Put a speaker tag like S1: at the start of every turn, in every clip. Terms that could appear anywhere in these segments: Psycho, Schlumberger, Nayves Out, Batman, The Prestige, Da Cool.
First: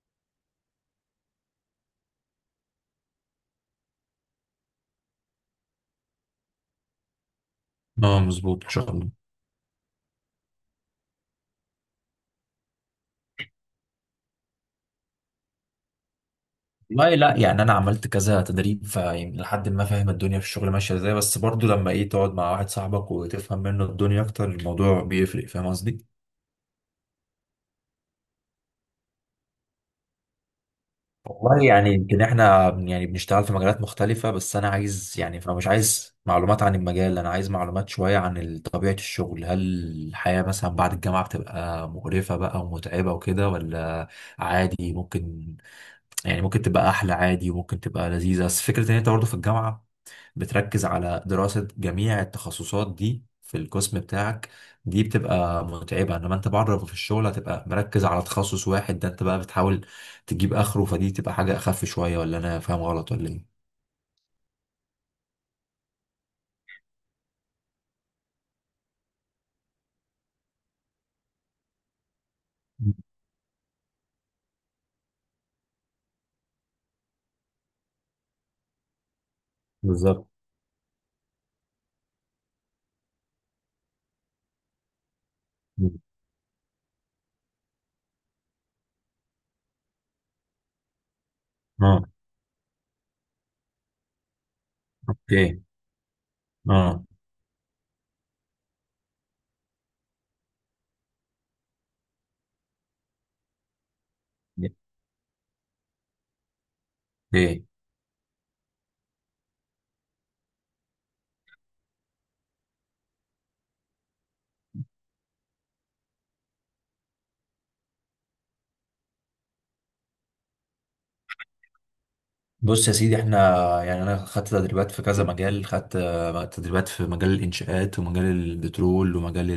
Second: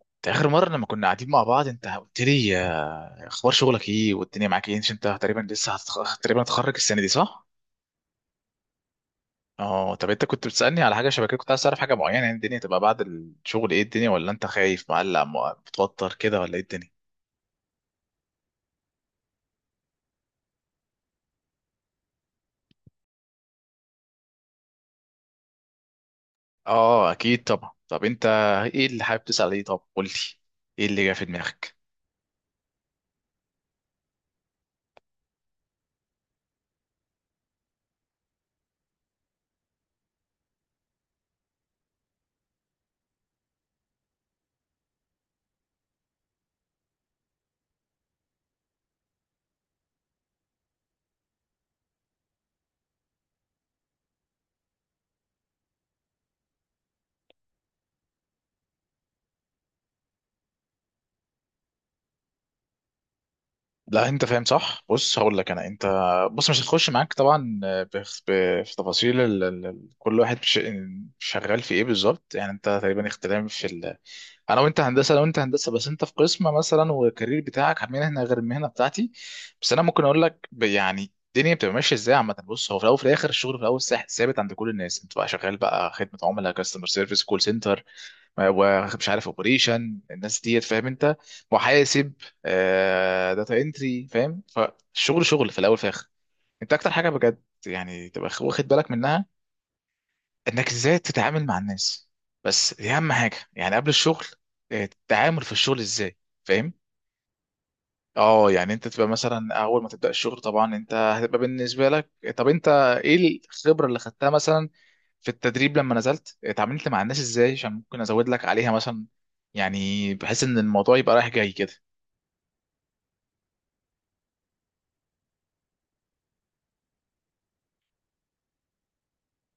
S1: انت اخر مره لما كنا قاعدين مع بعض انت قلت لي اخبار شغلك ايه والدنيا معاك ايه؟ عشان انت تقريبا تقريبا هتخرج السنه دي صح؟
S2: اه، مظبوط. ان شاء الله.
S1: اه، طب انت كنت بتسالني على حاجه شبكيه، كنت عايز تعرف حاجه معينه، يعني الدنيا تبقى بعد الشغل ايه الدنيا، ولا انت خايف مقلق متوتر كده ولا ايه الدنيا؟
S2: والله لا، يعني انا عملت كذا تدريب، فيعني لحد ما فاهم الدنيا في الشغل ماشيه ازاي، بس برضو لما تقعد مع واحد صاحبك وتفهم منه الدنيا اكتر، الموضوع بيفرق. فاهم قصدي؟
S1: اه اكيد طبعا. طب انت ايه اللي حابب تسال؟ ايه طب قول لي، ايه اللي جه في
S2: والله
S1: دماغك؟
S2: يعني يمكن احنا يعني بنشتغل في مجالات مختلفه، بس انا عايز، يعني فانا مش عايز معلومات عن المجال، انا عايز معلومات شويه عن طبيعه الشغل. هل الحياه مثلا بعد الجامعه بتبقى مقرفه بقى ومتعبه وكده، ولا عادي ممكن؟ يعني ممكن تبقى احلى عادي، وممكن تبقى لذيذه. بس فكره ان انت برضه في الجامعه بتركز على دراسة جميع التخصصات دي في القسم بتاعك، دي بتبقى متعبة. انما انت بره في الشغل هتبقى مركز على تخصص واحد، ده انت بقى بتحاول تجيب اخره، فدي تبقى حاجة اخف شوية. ولا انا فاهم غلط؟ ولا ايه؟
S1: لا انت فاهم صح، بص هقول لك. انت بص مش هتخش معاك طبعا في تفاصيل كل واحد شغال في ايه بالظبط، يعني انت تقريبا اختلاف في انا وانت هندسه، بس انت في قسم مثلا والكارير بتاعك مهنه غير المهنه بتاعتي. بس انا ممكن اقول
S2: بالظبط.
S1: لك يعني الدنيا بتبقى ماشيه ازاي عامه. بص هو في الاول وفي الاخر الشغل في الاول ثابت عند كل الناس، انت بقى شغال بقى خدمه عملاء، كاستمر سيرفيس، كول سنتر، ومش عارف اوبريشن، الناس ديت فاهم انت،
S2: اه،
S1: محاسب، آه داتا انتري، فاهم؟ فالشغل شغل في
S2: اوكي.
S1: الاول في الاخر. انت اكتر
S2: اه،
S1: حاجه بجد يعني تبقى واخد بالك منها انك ازاي تتعامل مع الناس. بس دي اهم حاجه يعني قبل الشغل، التعامل في الشغل ازاي، فاهم؟
S2: اوكي.
S1: اه يعني انت تبقى مثلا اول ما تبدا الشغل، طبعا انت هتبقى بالنسبه لك. طب انت ايه الخبره اللي خدتها مثلا في التدريب لما نزلت، اتعاملت مع الناس ازاي عشان ممكن ازود لك عليها مثلا، يعني بحيث ان الموضوع يبقى رايح جاي كده.
S2: بص يا سيدي، احنا يعني انا خدت تدريبات في كذا مجال، خدت تدريبات في مجال الانشاءات ومجال البترول ومجال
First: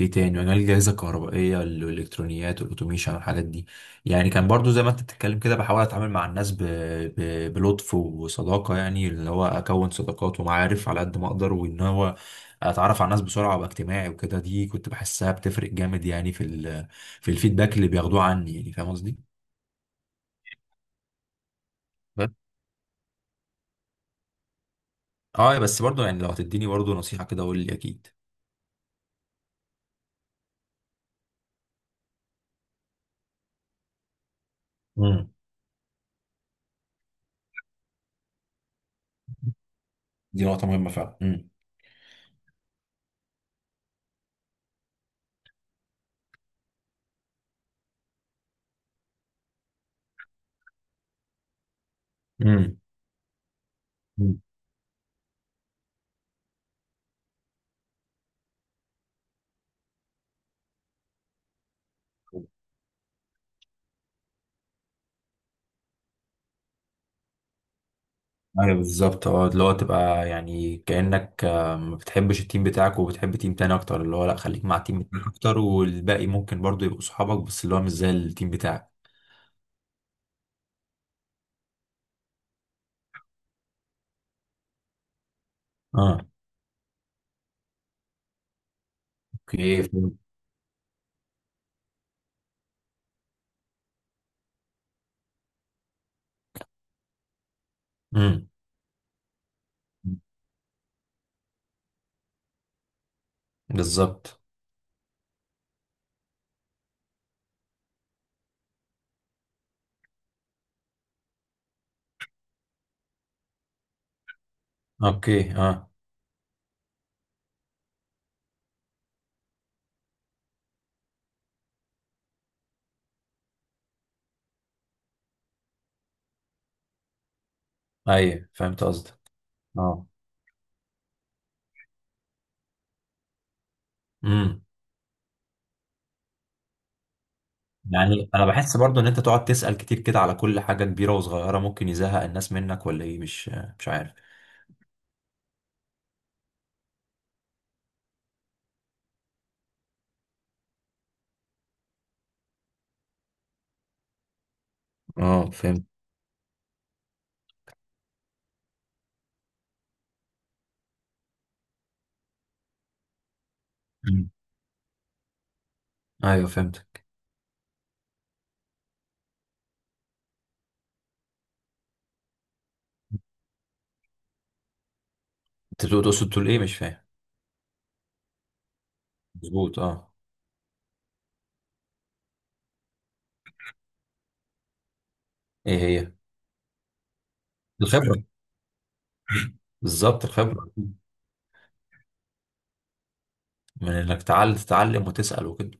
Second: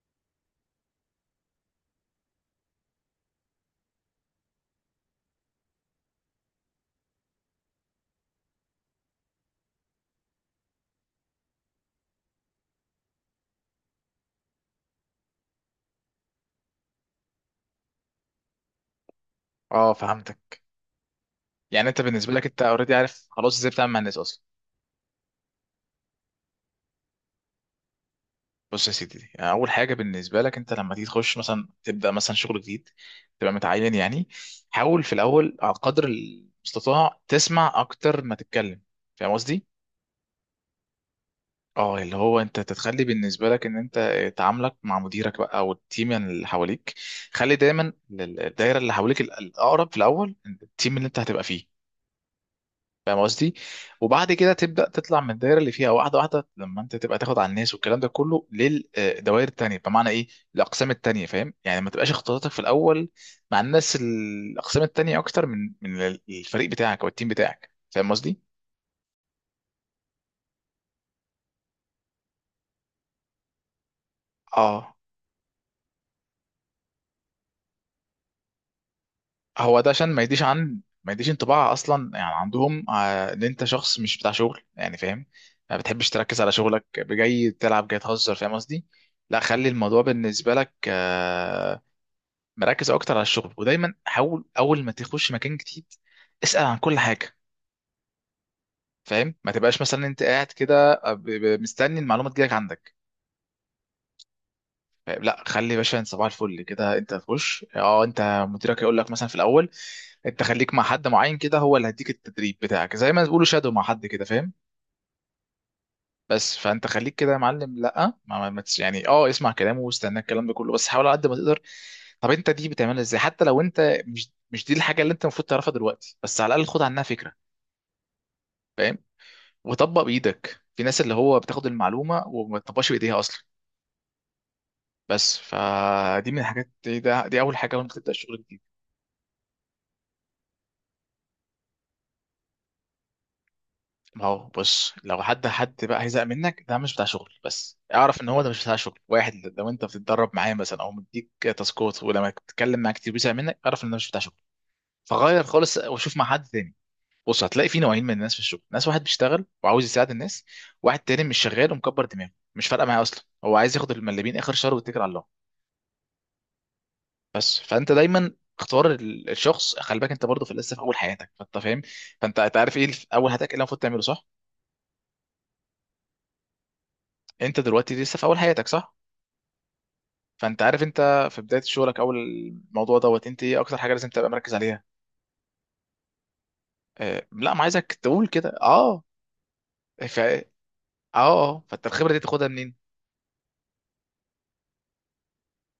S2: ايه تاني، مجال الجهازة الكهربائية والالكترونيات والاوتوميشن والحاجات دي. يعني كان برضو زي ما انت بتتكلم كده بحاول اتعامل مع الناس بلطف وصداقة، يعني اللي هو اكون صداقات ومعارف على قد ما اقدر، وان هو اتعرف على الناس بسرعة وابقى اجتماعي وكده. دي كنت بحسها بتفرق جامد يعني في الفيدباك اللي بياخدوه عني. يعني فاهم قصدي؟
S1: اه فهمتك، يعني انت
S2: بس
S1: بالنسبه لك انت اوريدي عارف خلاص ازاي بتعمل مع الناس اصلا.
S2: اه، بس برضو يعني لو هتديني برضو نصيحة كده، قول لي. اكيد.
S1: بص يا سيدي، يعني اول حاجه بالنسبه لك انت لما تيجي تخش مثلا تبدا مثلا شغل جديد، تبقى متعين يعني، حاول في
S2: امم.
S1: الاول على قدر المستطاع تسمع اكتر ما تتكلم، فاهم قصدي؟
S2: دي نقطة مهمة فعلا. امم.
S1: اه، اللي هو انت تتخلي بالنسبه لك ان انت تعاملك مع مديرك بقى او التيم اللي حواليك، خلي دايما الدايره اللي حواليك الاقرب في الاول، التيم اللي انت هتبقى فيه، فاهم قصدي؟ وبعد
S2: امم.
S1: كده تبدا تطلع من الدايره اللي فيها واحده واحده لما انت تبقى تاخد على الناس والكلام ده كله للدوائر التانيه، بمعنى ايه؟ الاقسام التانيه، فاهم؟ يعني ما تبقاش اختلاطاتك في الاول مع الناس الاقسام التانيه اكتر من الفريق بتاعك او التيم بتاعك، فاهم قصدي؟
S2: ايوه بالظبط. اه، اللي هو تبقى يعني كأنك ما بتحبش التيم بتاعك وبتحب تيم تاني اكتر. اللي هو لا، خليك مع
S1: اه،
S2: التيم بتاعك اكتر، والباقي ممكن برضو يبقوا صحابك بس اللي هو مش زي التيم بتاعك.
S1: هو ده عشان ما يديش انطباع اصلا يعني عندهم ان انت شخص مش بتاع شغل، يعني فاهم، ما بتحبش
S2: اه،
S1: تركز على شغلك، جاي تلعب، جاي تهزر، فاهم قصدي؟ لا خلي
S2: اوكي
S1: الموضوع
S2: فهمت.
S1: بالنسبه لك مركز اكتر على الشغل. ودايما حاول اول ما تخش مكان جديد اسال عن كل حاجه،
S2: امم.
S1: فاهم؟ ما تبقاش مثلا انت قاعد كده مستني المعلومه تجيلك عندك.
S2: بالظبط.
S1: لا خلي يا باشا، انت صباح الفل كده انت تخش، اه انت مديرك يقول لك مثلا في الاول انت خليك مع حد معين كده، هو اللي هيديك التدريب بتاعك، زي ما بيقولوا شادو مع حد كده، فاهم؟
S2: اوكي. اه.
S1: بس فانت خليك كده يا معلم، لا ما ما ما تس- يعني اه اسمع كلامه واستنى الكلام ده كله، بس حاول على قد ما تقدر. طب انت دي بتعملها ازاي حتى لو انت مش دي الحاجه اللي انت المفروض تعرفها دلوقتي، بس على الاقل خد عنها فكره،
S2: ايوه فهمت
S1: فاهم؟
S2: قصدك.
S1: وطبق
S2: اه.
S1: بايدك، في ناس اللي هو بتاخد المعلومه وما تطبقش بايديها اصلا.
S2: امم.
S1: بس فدي من الحاجات دي اول حاجه وانت تبدا
S2: يعني
S1: الشغل
S2: انا
S1: جديد.
S2: بحس برضو ان انت تقعد تسأل كتير كده على كل حاجة كبيرة وصغيرة، ممكن يزهق الناس منك ولا ايه؟ مش عارف.
S1: ما هو بص لو حد بقى هيزهق منك ده مش بتاع شغل، بس اعرف ان هو ده مش بتاع شغل. واحد لو انت بتتدرب معاه مثلا او مديك تاسكات، ولما بتتكلم معاه كتير بيزهق منك، اعرف ان ده مش بتاع شغل، فغير
S2: اه،
S1: خالص
S2: فهمت.
S1: وشوف مع حد تاني. بص هتلاقي في نوعين من الناس في الشغل، ناس واحد بيشتغل وعاوز يساعد الناس، واحد تاني مش شغال ومكبر دماغه مش فارقه معاه اصلا، هو عايز ياخد
S2: مم.
S1: المليمين اخر شهر ويتكل على الله.
S2: ايوه فهمتك.
S1: بس فانت دايما اختار الشخص. خلي بالك انت برضه في لسه في اول حياتك، فانت فاهم، فانت أنت عارف ايه في اول حياتك ايه اللي المفروض تعمله صح؟
S2: انت تقصد تقول ايه؟ مش فاهم.
S1: انت دلوقتي لسه في اول حياتك صح؟
S2: مظبوط. اه.
S1: فانت عارف انت في بدايه شغلك، اول الموضوع دوت انت ايه اكتر حاجه لازم تبقى مركز عليها؟
S2: ايه هي؟
S1: آه لا ما عايزك
S2: الخبرة.
S1: تقول كده. اه ف
S2: بالظبط
S1: اه
S2: الخبرة.
S1: اه فانت الخبره دي تاخدها منين؟
S2: من انك تعال تتعلم وتسأل وكده.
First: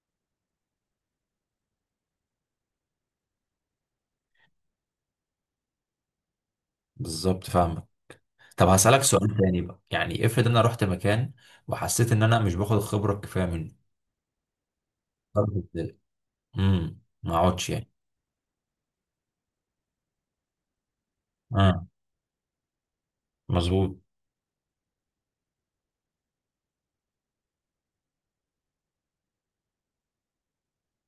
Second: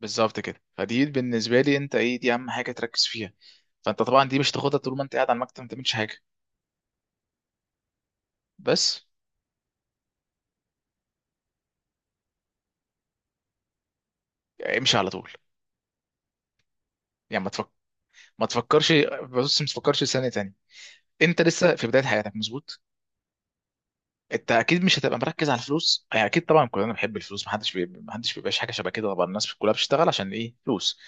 S1: بالظبط كده، فدي بالنسبه لي انت ايه، دي اهم حاجه تركز فيها. فانت طبعا دي مش تاخدها طول ما انت قاعد على المكتب ما تعملش حاجه،
S2: بالظبط فاهمك. طب
S1: بس
S2: هسألك سؤال تاني بقى، يعني افرض انا رحت مكان وحسيت ان انا مش باخد الخبرة الكفاية منه،
S1: امشي على طول.
S2: أرجع إزاي؟ امم، ما
S1: يعني ما تفكر
S2: اقعدش يعني؟
S1: ما تفكرش بص، ما تفكرش ثانيه تانية. انت
S2: اه،
S1: لسه في بدايه حياتك مظبوط،
S2: مظبوط.
S1: انت اكيد مش هتبقى مركز على الفلوس، يعني اكيد طبعا كلنا بنحب الفلوس، محدش بيبقاش حاجه شبه كده، طبعا الناس كلها بتشتغل عشان ايه؟ فلوس.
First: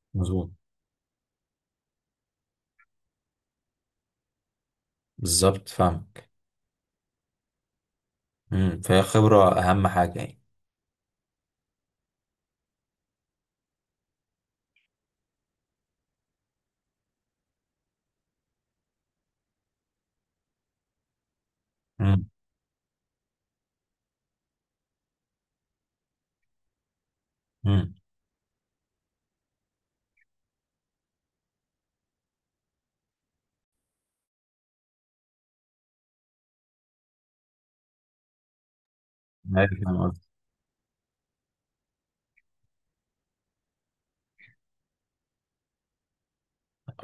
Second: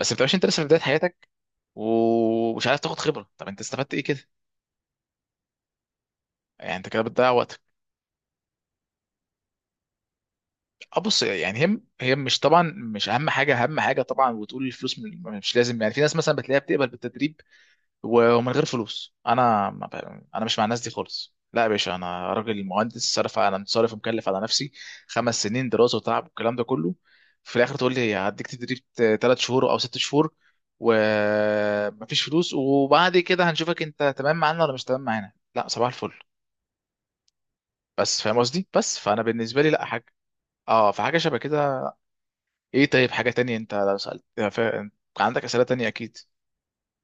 S1: بس ما بتبقاش، انت
S2: مظبوط.
S1: لسه في بدايه حياتك ومش عارف تاخد خبره، طب انت استفدت ايه كده؟
S2: بالظبط فاهمك.
S1: يعني انت كده بتضيع وقتك.
S2: امم. فهي خبرة اهم حاجة يعني.
S1: اه بص يعني هي مش طبعا مش اهم حاجه، اهم حاجه طبعا. وتقول الفلوس مش لازم، يعني في ناس مثلا بتلاقيها بتقبل بالتدريب ومن غير فلوس، انا ما ب- انا مش مع الناس دي خالص. لا يا باشا،
S2: امم.
S1: انا راجل مهندس صرف، انا صارف ومكلف على نفسي خمس سنين دراسه وتعب والكلام ده كله، في الاخر تقول لي هديك تدريب ثلاث شهور او ست شهور ومفيش فلوس، وبعد كده هنشوفك انت تمام معانا ولا مش تمام معانا؟ لا صباح الفل، بس فاهم قصدي. بس فانا بالنسبه لي لا، حاجه
S2: امم.
S1: اه فحاجه شبه كده. ايه طيب، حاجه تانية انت لو سالت عندك اسئله تانية اكيد.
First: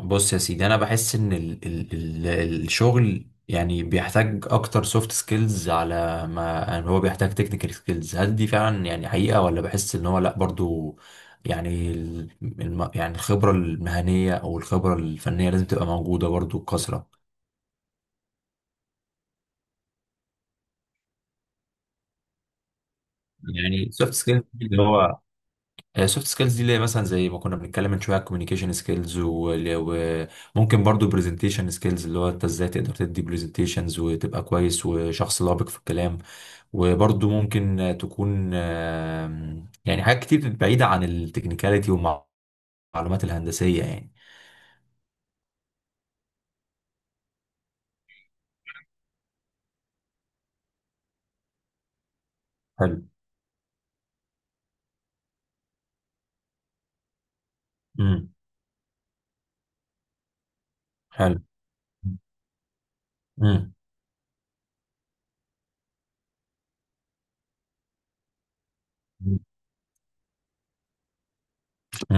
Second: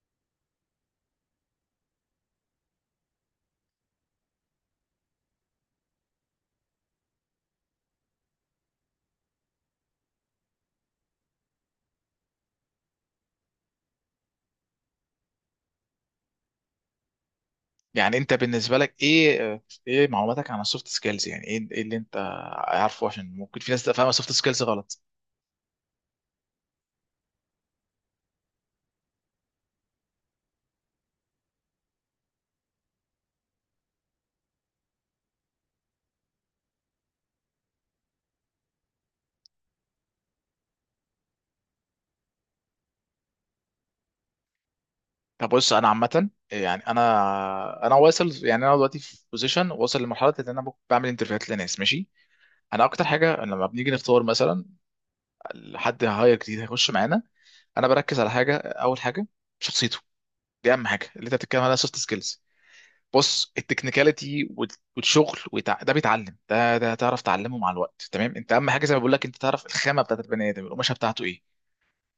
S2: بص يا سيدي، انا بحس ان ال ال ال الشغل يعني بيحتاج اكتر سوفت سكيلز على ما، يعني هو بيحتاج تكنيكال سكيلز، هل دي فعلا يعني حقيقة، ولا بحس ان هو لا برضو، يعني ال- الم يعني الخبرة المهنية او الخبرة الفنية لازم تبقى موجودة برضو بكثرة.
S1: يعني انت بالنسبه لك ايه، ايه معلوماتك عن السوفت سكيلز؟ يعني ايه، ايه اللي انت عارفه، عشان ممكن في ناس
S2: يعني
S1: تبقى فاهمه
S2: سوفت
S1: السوفت
S2: سكيلز،
S1: سكيلز
S2: اللي
S1: غلط.
S2: هو السوفت سكيلز دي اللي هي مثلا زي ما كنا بنتكلم من شويه، كوميونيكيشن سكيلز، وممكن برضو برزنتيشن سكيلز، اللي هو انت ازاي تقدر تدي برزنتيشنز وتبقى كويس وشخص لبق في الكلام. وبرضو ممكن تكون يعني حاجات كتير بعيدة عن التكنيكاليتي والمعلومات الهندسية يعني.
S1: طب بص انا عامه يعني انا واصل، يعني انا دلوقتي في بوزيشن واصل لمرحله ان انا بعمل انترفيوهات لناس، ماشي. انا
S2: حلو.
S1: اكتر حاجه لما بنيجي نختار مثلا حد هاير جديد هيخش معانا، انا بركز
S2: امم.
S1: على حاجه، اول حاجه شخصيته. دي اهم حاجه اللي انت
S2: حلو.
S1: بتتكلم عليها سوفت سكيلز. بص
S2: امم.
S1: التكنيكاليتي والشغل ده بيتعلم، ده تعرف تعلمه مع الوقت تمام. انت اهم حاجه زي ما بقول لك، انت تعرف الخامه بتاعت البني ادم، القماشه بتاعته ايه،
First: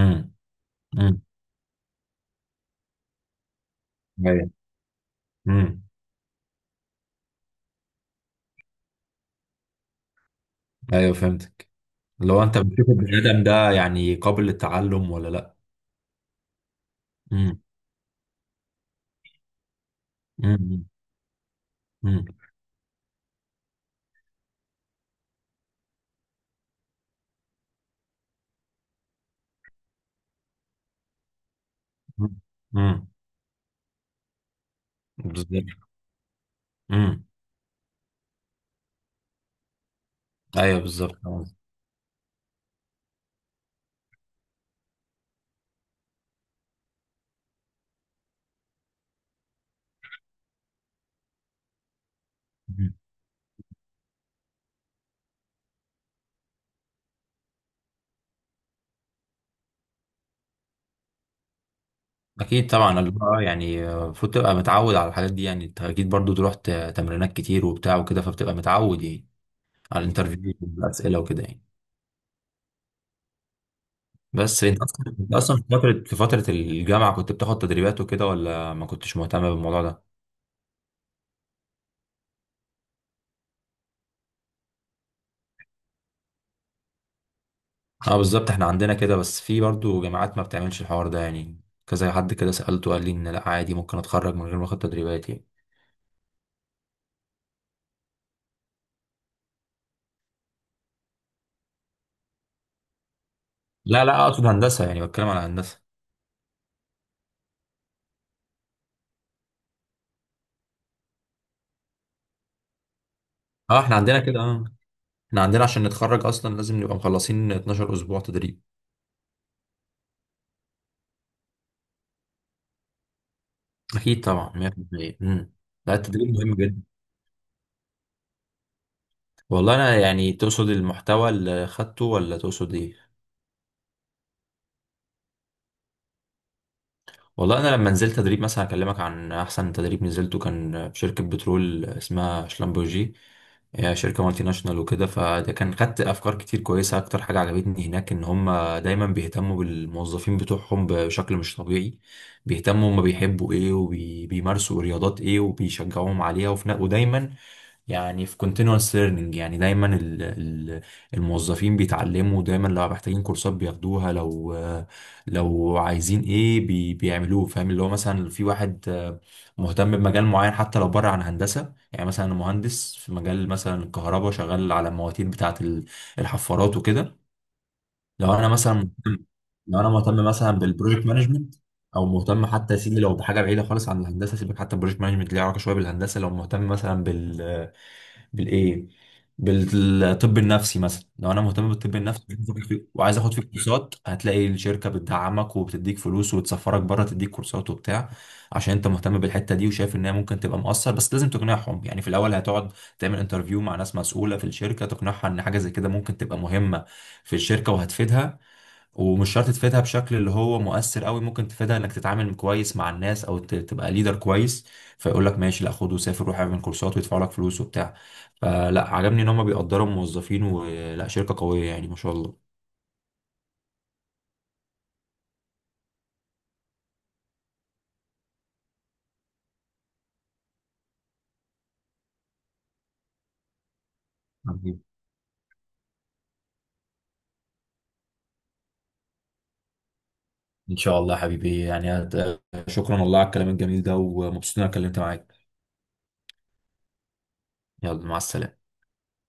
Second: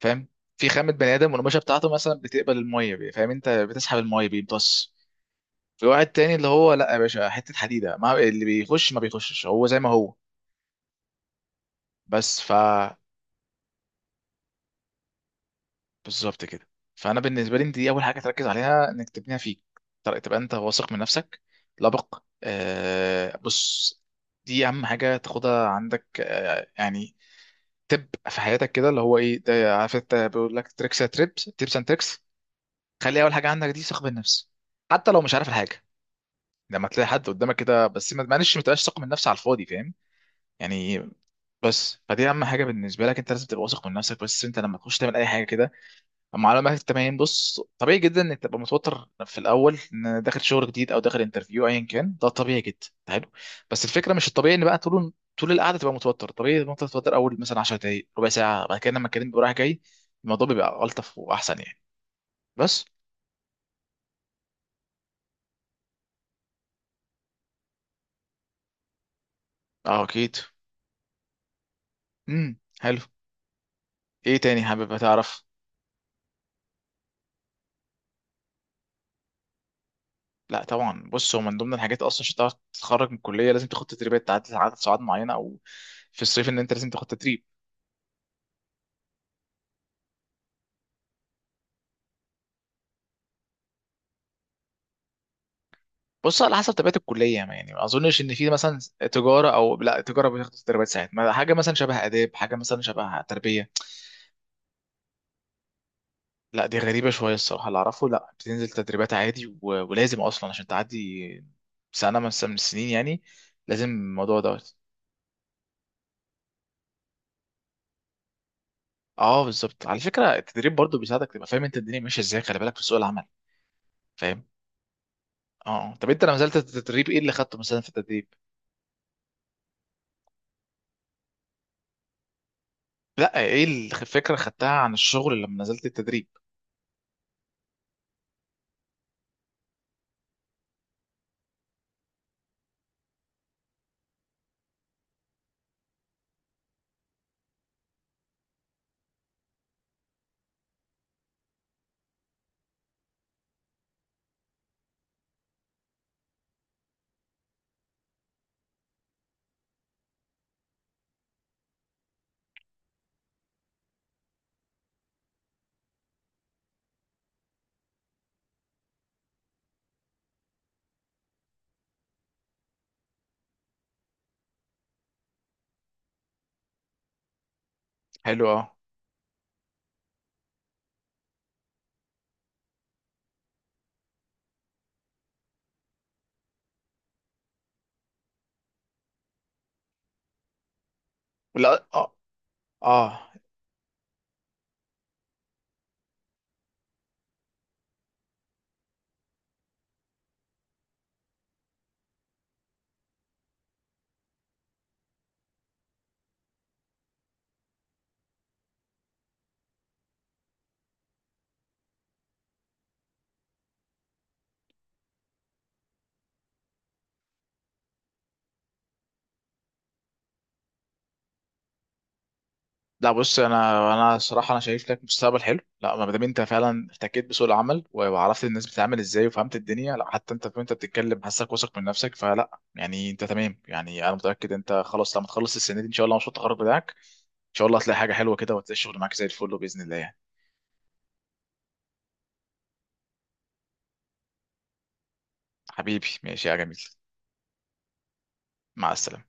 S1: فاهم؟ في خامه بني
S2: امم.
S1: ادم والقماشه بتاعته مثلا بتقبل الميه فاهم، انت بتسحب الميه
S2: ايوه.
S1: بيمتص.
S2: امم.
S1: في واحد تاني اللي هو لا يا باشا، حته حديده، ما اللي بيخش ما بيخشش، هو زي ما هو.
S2: ايوه فهمتك.
S1: بس
S2: لو انت بتشوف
S1: فا
S2: البني ادم ده يعني قابل للتعلم ولا لا؟
S1: بالظبط كده. فانا بالنسبه
S2: امم.
S1: لي دي اول حاجه تركز عليها انك تبنيها فيك، تبقى انت
S2: امم.
S1: واثق من نفسك، لبق
S2: امم.
S1: آه بص. دي اهم حاجه تاخدها عندك آه، يعني تبقى في حياتك كده اللي هو ايه ده، عارف انت بيقول لك تريكس، تيبس اند تريكس.
S2: امم.
S1: خلي اول حاجه عندك دي ثقه بالنفس، حتى لو مش عارف
S2: بالظبط.
S1: الحاجه لما تلاقي
S2: امم.
S1: حد قدامك كده، بس ما معلش ما تبقاش ثقه من نفسك على الفاضي، فاهم
S2: ايوه
S1: يعني؟
S2: بالظبط فاهم قصدي.
S1: بس فدي اهم حاجه بالنسبه لك، انت لازم تبقى واثق من نفسك بس انت لما تخش تعمل اي حاجه كده. معلومات التمارين، بص طبيعي جدا انك تبقى متوتر في الاول ان داخل شغل جديد او داخل انترفيو ايا كان، ده طبيعي جدا،
S2: مم.
S1: حلو. بس الفكره مش الطبيعي ان بقى طول القعده تبقى متوتر، طبيعي ان انت تتوتر اول مثلا 10 دقائق ربع ساعه، بعد كده لما الكلام بيبقى رايح جاي الموضوع بيبقى الطف واحسن يعني.
S2: اكيد
S1: بس
S2: طبعا، اللي هو يعني المفروض تبقى متعود على الحاجات دي، يعني انت اكيد برضو تروح تمرينات كتير وبتاع وكده، فبتبقى متعود يعني، على
S1: اه اكيد.
S2: الانترفيو والاسئله وكده يعني.
S1: حلو، ايه تاني
S2: بس انت
S1: حابب
S2: اصلا انت
S1: تعرف؟
S2: اصلا في فتره الجامعه كنت بتاخد تدريبات وكده، ولا ما كنتش مهتم بالموضوع ده؟
S1: لا طبعا بص، هو من ضمن الحاجات اصلا عشان تعرف تتخرج من الكليه لازم تاخد تدريبات عدد ساعات معينه، او في الصيف ان انت لازم تاخد تدريب.
S2: اه بالظبط، احنا عندنا كده، بس في برضو جامعات ما بتعملش الحوار ده يعني. كذا حد كده سالته قال لي ان لا، عادي ممكن اتخرج من غير ما اخد تدريبات يعني.
S1: بص على حسب طبيعه الكليه، يعني ما اظنش ان في مثلا تجاره، او لا تجاره بتاخد تدريبات ساعات ما، حاجه مثلا شبه اداب، حاجه مثلا شبه تربيه.
S2: لا لا، اقصد هندسه، يعني بتكلم على هندسه.
S1: لا دي غريبه شويه الصراحه، اللي اعرفه لا، بتنزل تدريبات عادي ولازم اصلا عشان تعدي سنه من السنين يعني،
S2: اه،
S1: لازم
S2: احنا عندنا
S1: الموضوع
S2: كده. اه.
S1: دوت.
S2: احنا عندنا عشان نتخرج اصلا لازم نبقى مخلصين 12 اسبوع تدريب.
S1: اه بالظبط، على فكره التدريب برضو بيساعدك تبقى فاهم انت الدنيا ماشيه ازاي، خلي بالك، في سوق العمل،
S2: اكيد
S1: فاهم؟
S2: طبعا 100%. امم. لا،
S1: اه طب انت
S2: التدريب
S1: لما
S2: مهم
S1: نزلت
S2: جدا.
S1: التدريب ايه اللي خدته مثلا في التدريب؟
S2: والله انا يعني، تقصد المحتوى اللي خدته ولا تقصد ايه؟
S1: لا ايه الفكره خدتها عن الشغل لما نزلت التدريب؟
S2: والله انا لما نزلت تدريب، مثلا اكلمك عن احسن تدريب نزلته، كان في شركه بترول اسمها شلمبورجي. هي شركه مالتي ناشونال وكده، فده كان خدت افكار كتير كويسه. اكتر حاجه عجبتني هناك ان هم دايما بيهتموا بالموظفين بتوعهم بشكل مش طبيعي. بيهتموا هم بيحبوا ايه وبيمارسوا رياضات ايه وبيشجعوهم عليها، وفي ودايما يعني في continuous learning، يعني دايما الموظفين بيتعلموا دايما. لو محتاجين كورسات بياخدوها، لو عايزين ايه بيعملوه، فاهم؟ اللي هو مثلا في واحد مهتم بمجال معين حتى لو بره عن هندسة. يعني مثلا أنا مهندس في مجال مثلا الكهرباء، شغال على المواتير بتاعة الحفارات وكده. لو
S1: حلو
S2: انا
S1: اه.
S2: مثلا مهتم لو انا مهتم مثلا بالبروجكت مانجمنت، او مهتم حتى يا سيدي لو بحاجه بعيده خالص عن الهندسه، سيبك، حتى البروجكت مانجمنت ليه علاقه شويه بالهندسه. لو مهتم مثلا بالايه بالطب النفسي مثلا، لو انا مهتم
S1: لا
S2: بالطب
S1: اه
S2: النفسي وعايز
S1: اه.
S2: آخد فيه كورسات، هتلاقي الشركه بتدعمك وبتديك فلوس وتسفرك بره تديك كورسات وبتاع، عشان انت مهتم بالحته دي وشايف ان هي ممكن تبقى مؤثر. بس لازم تقنعهم، يعني في الاول هتقعد تعمل انترفيو مع ناس مسؤوله في الشركه، تقنعها ان حاجه زي كده ممكن تبقى مهمه في الشركه وهتفيدها. ومش شرط تفيدها بشكل اللي هو مؤثر قوي، ممكن تفيدها انك تتعامل كويس مع الناس او تبقى ليدر كويس. فيقول لك ماشي، لا خد وسافر، روح اعمل كورسات ويدفعوا لك فلوس وبتاع. فلا، عجبني ان هم بيقدروا الموظفين، ولا شركة قوية يعني ما شاء الله.
S1: لا بص انا، صراحه انا شايف لك مستقبل حلو، لا ما دام انت فعلا احتكيت بسوق العمل وعرفت الناس بتتعامل ازاي وفهمت الدنيا، لا حتى انت وانت بتتكلم حاسك واثق من نفسك، فلا يعني انت تمام. يعني انا متاكد انت
S2: حبيبي.
S1: خلاص لما تخلص السنه دي ان شاء الله، مشروع التخرج بتاعك ان شاء الله هتلاقي حاجه حلوه كده، وهتلاقي الشغل معاك زي الفل باذن الله يعني.
S2: ان شاء الله حبيبي يعني شكرا والله على الكلام الجميل ده، ومبسوط ان انا اتكلمت معاك.
S1: حبيبي ماشي يا جميل،
S2: يلا، مع السلامة.
S1: مع السلامه.